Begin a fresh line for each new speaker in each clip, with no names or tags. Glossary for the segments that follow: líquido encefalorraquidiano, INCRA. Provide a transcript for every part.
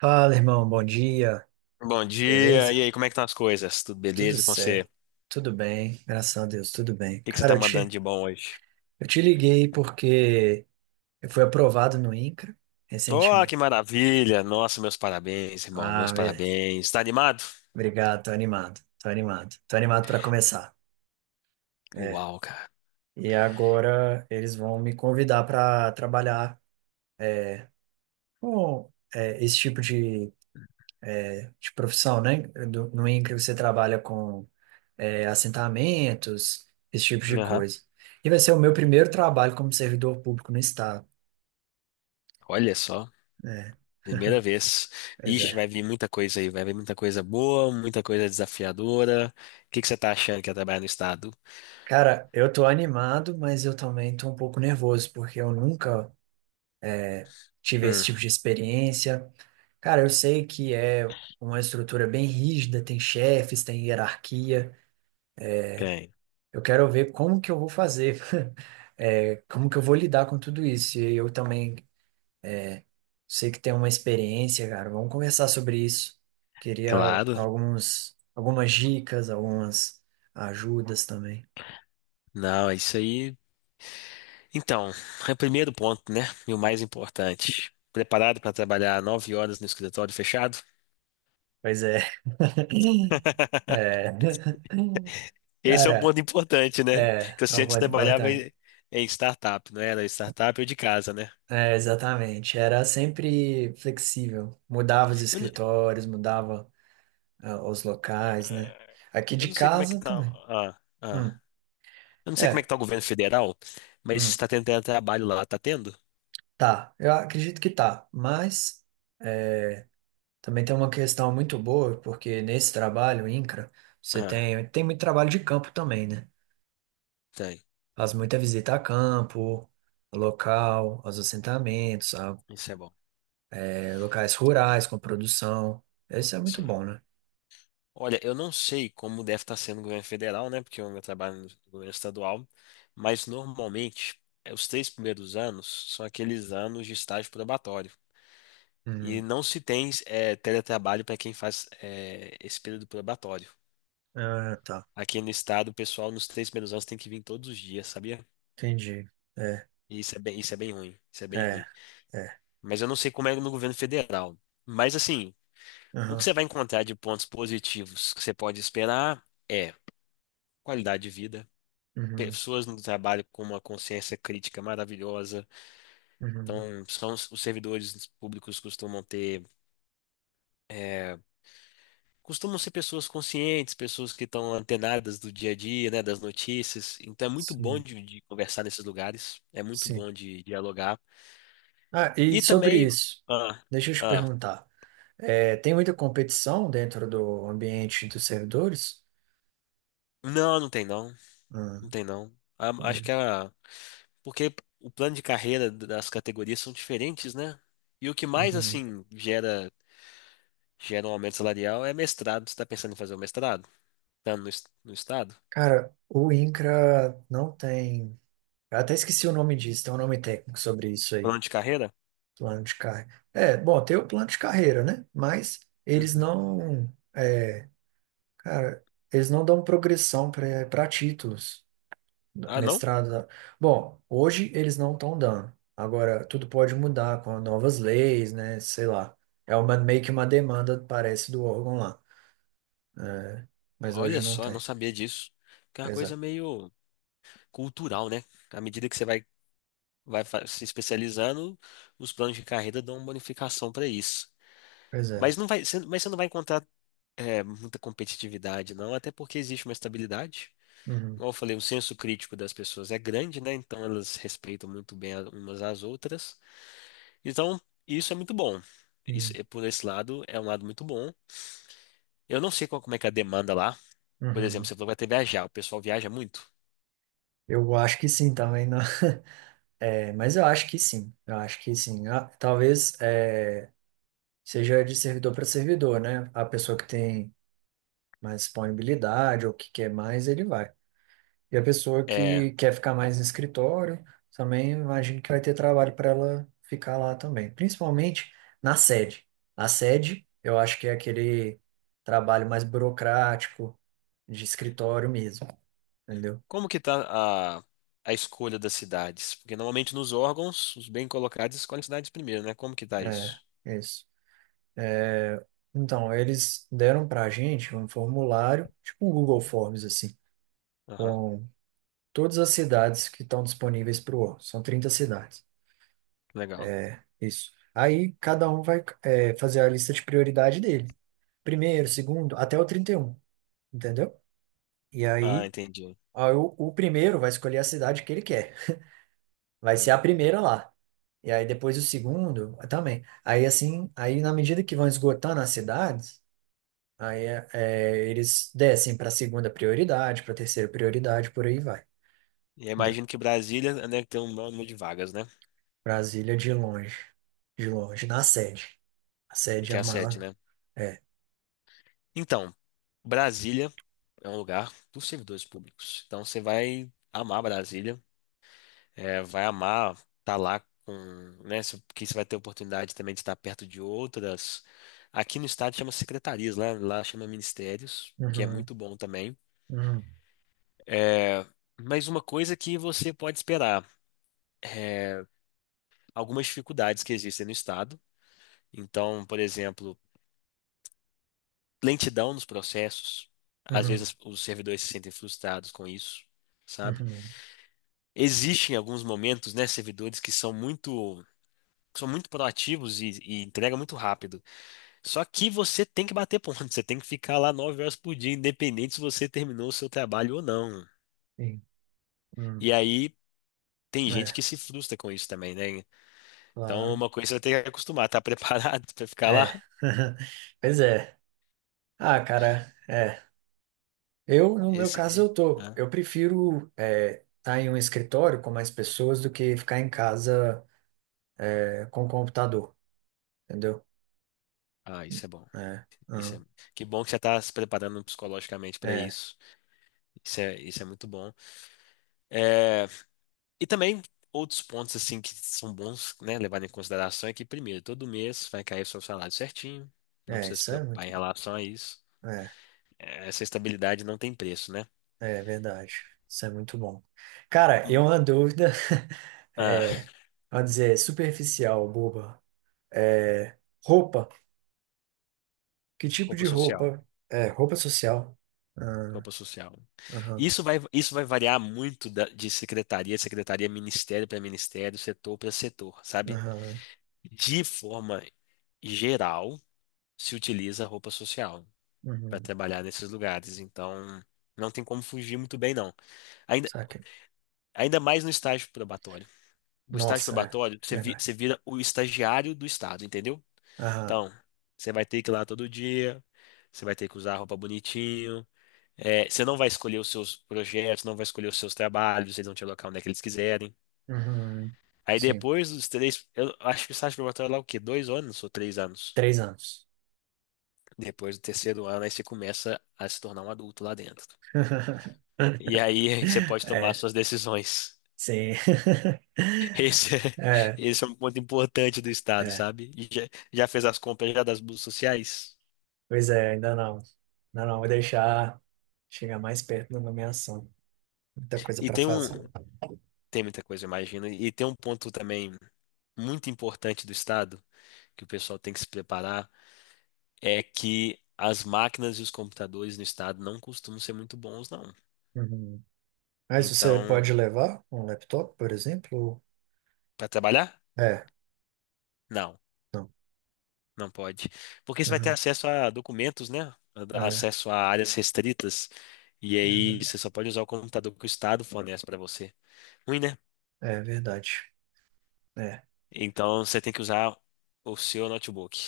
Fala, irmão, bom dia,
Bom dia,
beleza?
e aí, como é que estão as coisas? Tudo
Tudo
beleza e com você? O
certo, tudo bem, graças a Deus, tudo bem.
que que você
Cara,
tá
eu
mandando
te,
de bom hoje?
eu te liguei porque eu fui aprovado no INCRA
Oh,
recentemente.
que maravilha! Nossa, meus parabéns, irmão, meus
Ah, beleza.
parabéns. Tá animado?
Obrigado, tô animado, tô animado, tô animado para começar. É.
Uau, cara.
E agora eles vão me convidar para trabalhar com é, esse tipo de profissão, né? No INCRA você trabalha com é, assentamentos, esse tipo de
Aham.
coisa. E vai ser o meu primeiro trabalho como servidor público no estado.
Olha só, primeira vez.
Pois
Ixi,
é.
vai vir muita coisa aí, vai vir muita coisa boa, muita coisa desafiadora. O que que você tá achando que é trabalhar no estado?
Cara, eu tô animado, mas eu também tô um pouco nervoso, porque eu nunca tive esse
Hum,
tipo de experiência. Cara, eu sei que é uma estrutura bem rígida, tem chefes, tem hierarquia.
Tem.
Eu quero ver como que eu vou fazer, é, como que eu vou lidar com tudo isso. E eu também sei que tem uma experiência, cara. Vamos conversar sobre isso. Queria
Claro.
algumas dicas, algumas ajudas também.
Não, é isso aí. Então, é o primeiro ponto, né? E o mais importante. Preparado para trabalhar 9 horas no escritório fechado?
Pois é. É.
Esse é um
Cara,
ponto importante, né?
é,
Que
é
você
um
antes
ponto
trabalhava
importante.
em startup, não era? Startup ou de casa, né?
É, exatamente. Era sempre flexível. Mudava os
Eu, n-
escritórios, mudava, os locais, né? Aqui
eu
de
não sei como é que
casa
tá.
também.
Ah, ah.
Hum,
Eu não sei como é que
é.
tá o governo federal, mas
Hum,
está tendo trabalho lá, tá tendo?
tá. Eu acredito que tá. Mas, é, também tem uma questão muito boa, porque nesse trabalho, INCRA, você
Ah,
tem muito trabalho de campo também, né?
tem.
Faz muita visita a campo, local, aos assentamentos, a,
Isso é bom.
é, locais rurais com produção. Isso é muito
Sim.
bom, né?
Olha, eu não sei como deve estar sendo o governo federal, né? Porque eu meu trabalho no governo estadual, mas normalmente os 3 primeiros anos são aqueles anos de estágio probatório. E
Uhum.
não se tem teletrabalho para quem faz esse período probatório.
Ah, tá.
Aqui no estado, o pessoal nos 3 primeiros anos tem que vir todos os dias, sabia?
Entendi. É,
E isso é bem ruim. Isso é bem
é,
ruim.
é.
Mas eu não sei como é no governo federal. Mas assim, o que
Aham.
você vai encontrar de pontos positivos que você pode esperar é qualidade de vida,
Uhum.
pessoas no trabalho com uma consciência crítica maravilhosa.
Uhum.
Então, são os servidores públicos costumam eh, ser pessoas conscientes, pessoas que estão antenadas do dia a dia, né, das notícias. Então é muito bom
Sim,
de conversar nesses lugares, é muito
sim.
bom de dialogar.
Ah, e
E
sobre
também,
isso,
ah,
deixa eu te
ah,
perguntar. É, tem muita competição dentro do ambiente dos servidores?
não, não tem não,
Ah,
não tem não. A- Acho
entendi.
que a, porque o plano de carreira das categorias são diferentes, né? E o que mais
Uhum.
assim gera um aumento salarial é mestrado. Você está pensando em fazer o mestrado? Tá no estado?
Cara, o INCRA não tem. Eu até esqueci o nome disso, tem um nome técnico sobre isso aí,
Plano de carreira?
plano de carreira. É, bom, tem o plano de carreira, né? Mas eles
Uhum.
não. É, cara, eles não dão progressão para títulos,
Ah, não?
mestrado. Bom, hoje eles não estão dando. Agora, tudo pode mudar com novas leis, né? Sei lá. É meio que uma demanda, parece, do órgão lá. Mas hoje
Olha
não
só, não
tem.
sabia disso. Que é uma
Pois é.
coisa meio cultural, né? À medida que você vai se especializando, os planos de carreira dão uma bonificação para isso.
Pois
Mas
é.
não vai, você, mas você não vai encontrar muita competitividade, não, até porque existe uma estabilidade.
Uhum.
Como eu falei, o senso crítico das pessoas é grande, né? Então elas respeitam muito bem umas às outras. Então, isso é muito bom.
Uhum.
Por esse lado, é um lado muito bom. Eu não sei como é que é a demanda lá. Por exemplo,
Uhum.
você falou que vai ter viajar. O pessoal viaja muito.
Eu acho que sim também, não. É, mas eu acho que sim. Eu acho que sim. Ah, talvez é, seja de servidor para servidor, né? A pessoa que tem mais disponibilidade ou que quer mais, ele vai. E a pessoa
É,
que quer ficar mais no escritório, também imagino que vai ter trabalho para ela ficar lá também. Principalmente na sede. A sede, eu acho que é aquele trabalho mais burocrático de escritório mesmo, entendeu?
como que tá a escolha das cidades? Porque normalmente nos órgãos, os bem colocados escolhem cidades primeiro, né? Como que tá
É,
isso?
isso. Então, eles deram para a gente um formulário, tipo um Google Forms, assim,
Aham,
com todas as cidades que estão disponíveis para o órgão. São 30 cidades,
legal.
isso. Aí, cada um vai, é, fazer a lista de prioridade dele. Primeiro, segundo, até o 31, entendeu? E
Ah,
aí,
entendi.
aí o primeiro vai escolher a cidade que ele quer. Vai ser a
Hum.
primeira lá. E aí, depois o segundo também. Aí, assim, aí na medida que vão esgotando as cidades, aí é, é, eles descem para segunda prioridade, para terceira prioridade, por aí vai.
E eu
Entendeu?
imagino que Brasília, né, tem um número de vagas, né?
Brasília de longe, na sede. A
E
sede é
que é
a
a
maior,
sede,
né?
né?
É.
Então, Brasília é um lugar dos servidores públicos. Então, você vai amar Brasília, vai amar estar lá com, né? Porque você vai ter oportunidade também de estar perto de outras. Aqui no estado chama secretarias, lá chama ministérios, que é
Uhum,
muito bom também.
uhum,
É, mas uma coisa que você pode esperar, algumas dificuldades que existem no Estado. Então, por exemplo, lentidão nos processos. Às
uhum,
vezes os servidores se sentem frustrados com isso, sabe?
uhum,
Existem alguns momentos, né, servidores que são muito proativos e entregam muito rápido. Só que você tem que bater ponto, você tem que ficar lá 9 horas por dia, independente se você terminou o seu trabalho ou não.
sim, uhum.
E aí tem gente
É,
que se frustra com isso também, né? Então,
claro.
uma coisa você vai ter que acostumar, tá preparado para ficar
É.
lá?
Pois é. Ah, cara, é. Eu, no meu
Esse,
caso, eu tô.
ah,
Eu prefiro é, estar em um escritório com mais pessoas do que ficar em casa é, com o computador, entendeu?
isso é bom.
É,
Isso é,
uhum,
que bom que você está se preparando psicologicamente para
é.
isso. Isso é muito bom. É, e também outros pontos assim que são bons, né, levar em consideração é que primeiro, todo mês vai cair o seu salário certinho, não
É,
precisa se
isso é
preocupar
muito.
em relação a isso.
É,
É, essa estabilidade não tem preço, né?
é verdade. Isso é muito bom. Cara, e
Hum,
uma dúvida,
Ah,
é, vamos dizer, superficial, boba. É, roupa. Que tipo
Roupa
de
social.
roupa? É, roupa social. Ah,
Roupa social.
aham,
Isso vai variar muito de secretaria, a secretaria, ministério para ministério, setor para setor, sabe?
aham,
De forma geral, se utiliza roupa social para
uhum.
trabalhar nesses lugares. Então, não tem como fugir muito bem, não. Ainda,
Saca.
ainda mais no estágio probatório. No estágio
Nossa, é
probatório, você, vi-
verdade.
você vira o estagiário do Estado, entendeu?
Aham,
Então, você vai ter que ir lá todo dia, você vai ter que usar a roupa bonitinho. É, você não vai escolher os seus projetos, não vai escolher os seus trabalhos, eles vão te alocar onde é que eles quiserem.
uhum.
Aí
Sim.
depois dos três, eu acho que o estágio probatório é lá o quê? 2 anos ou 3 anos?
3 anos.
Depois do terceiro ano, aí você começa a se tornar um adulto lá dentro. E aí você pode tomar
É,
suas decisões.
sim.
Esse é,
É,
esse é um ponto importante do Estado,
é.
sabe? E Já fez as compras já das bolsas sociais?
Pois é, ainda não. Ainda não, vou deixar chegar mais perto da nomeação. Muita coisa
E
para
tem um,
fazer.
tem muita coisa, imagina. E tem um ponto também muito importante do Estado, que o pessoal tem que se preparar é que as máquinas e os computadores no estado não costumam ser muito bons, não.
Uhum. Mas você pode
Então,
levar um laptop, por exemplo?
para trabalhar?
É,
Não,
não.
não pode. Porque você vai ter
Uhum.
acesso a documentos, né?
É,
Acesso a áreas restritas. E aí você
verdade.
só pode usar o computador que o estado fornece para você. Ruim, né?
É verdade. É.
Então você tem que usar o seu notebook.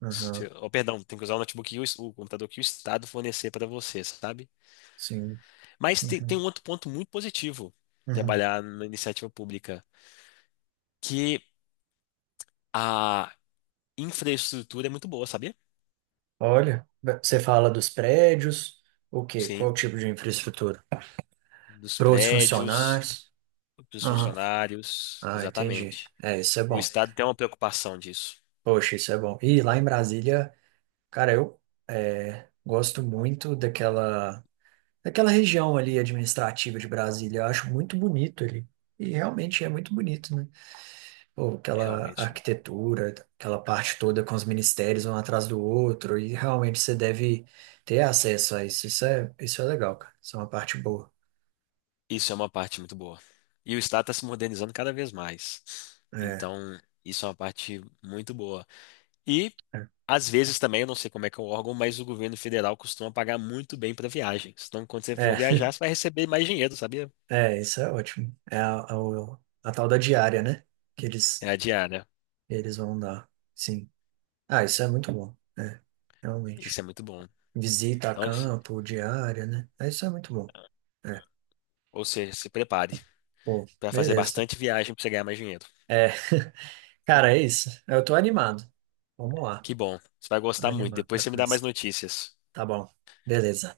Uhum.
Oh, perdão, tem que usar o notebook e o computador que o estado fornecer para você, sabe?
Sim.
Mas tem
Uhum.
um outro ponto muito positivo
Uhum.
trabalhar na iniciativa pública, que infraestrutura é muito boa, sabia?
Olha, você fala dos prédios, o quê?
Sim,
Qual tipo de infraestrutura?
dos
Para os
prédios,
funcionários?
dos
Aham.
funcionários,
Ah, entendi.
exatamente.
É, isso é
O
bom.
Estado tem uma preocupação disso,
Poxa, isso é bom. E lá em Brasília, cara, eu é, gosto muito daquela. Aquela região ali administrativa de Brasília, eu acho muito bonito ali. E realmente é muito bonito, né? Pô, aquela
realmente.
arquitetura, aquela parte toda com os ministérios um atrás do outro, e realmente você deve ter acesso a isso. Isso é legal, cara. Isso é uma parte boa.
Isso é uma parte muito boa. E o Estado está se modernizando cada vez mais.
É,
Então, isso é uma parte muito boa. E,
é,
às vezes também, eu não sei como é que é o órgão, mas o governo federal costuma pagar muito bem para viagens. Então, quando você
é,
for viajar, você vai receber mais dinheiro, sabia?
é, isso é ótimo. É a, o- a tal da diária, né? Que
É
eles,
a diária.
eles vão dar. Sim. Ah, isso é muito bom. É,
Isso
realmente.
é muito bom.
Visita a
Então,
campo, diária, né? É, isso é muito bom. É.
ou seja, se prepare.
Pô,
Pra fazer
beleza.
bastante viagem pra você ganhar mais dinheiro.
É, cara, é isso. Eu tô animado. Vamos lá.
Que bom. Você vai
Tô
gostar muito.
animado
Depois
pra
você me dá mais
começar.
notícias.
Tá bom. Beleza.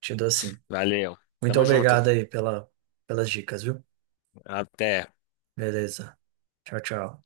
Te dou sim.
Valeu.
Muito
Tamo junto.
obrigado aí pelas dicas, viu?
Até.
Beleza. Tchau, tchau.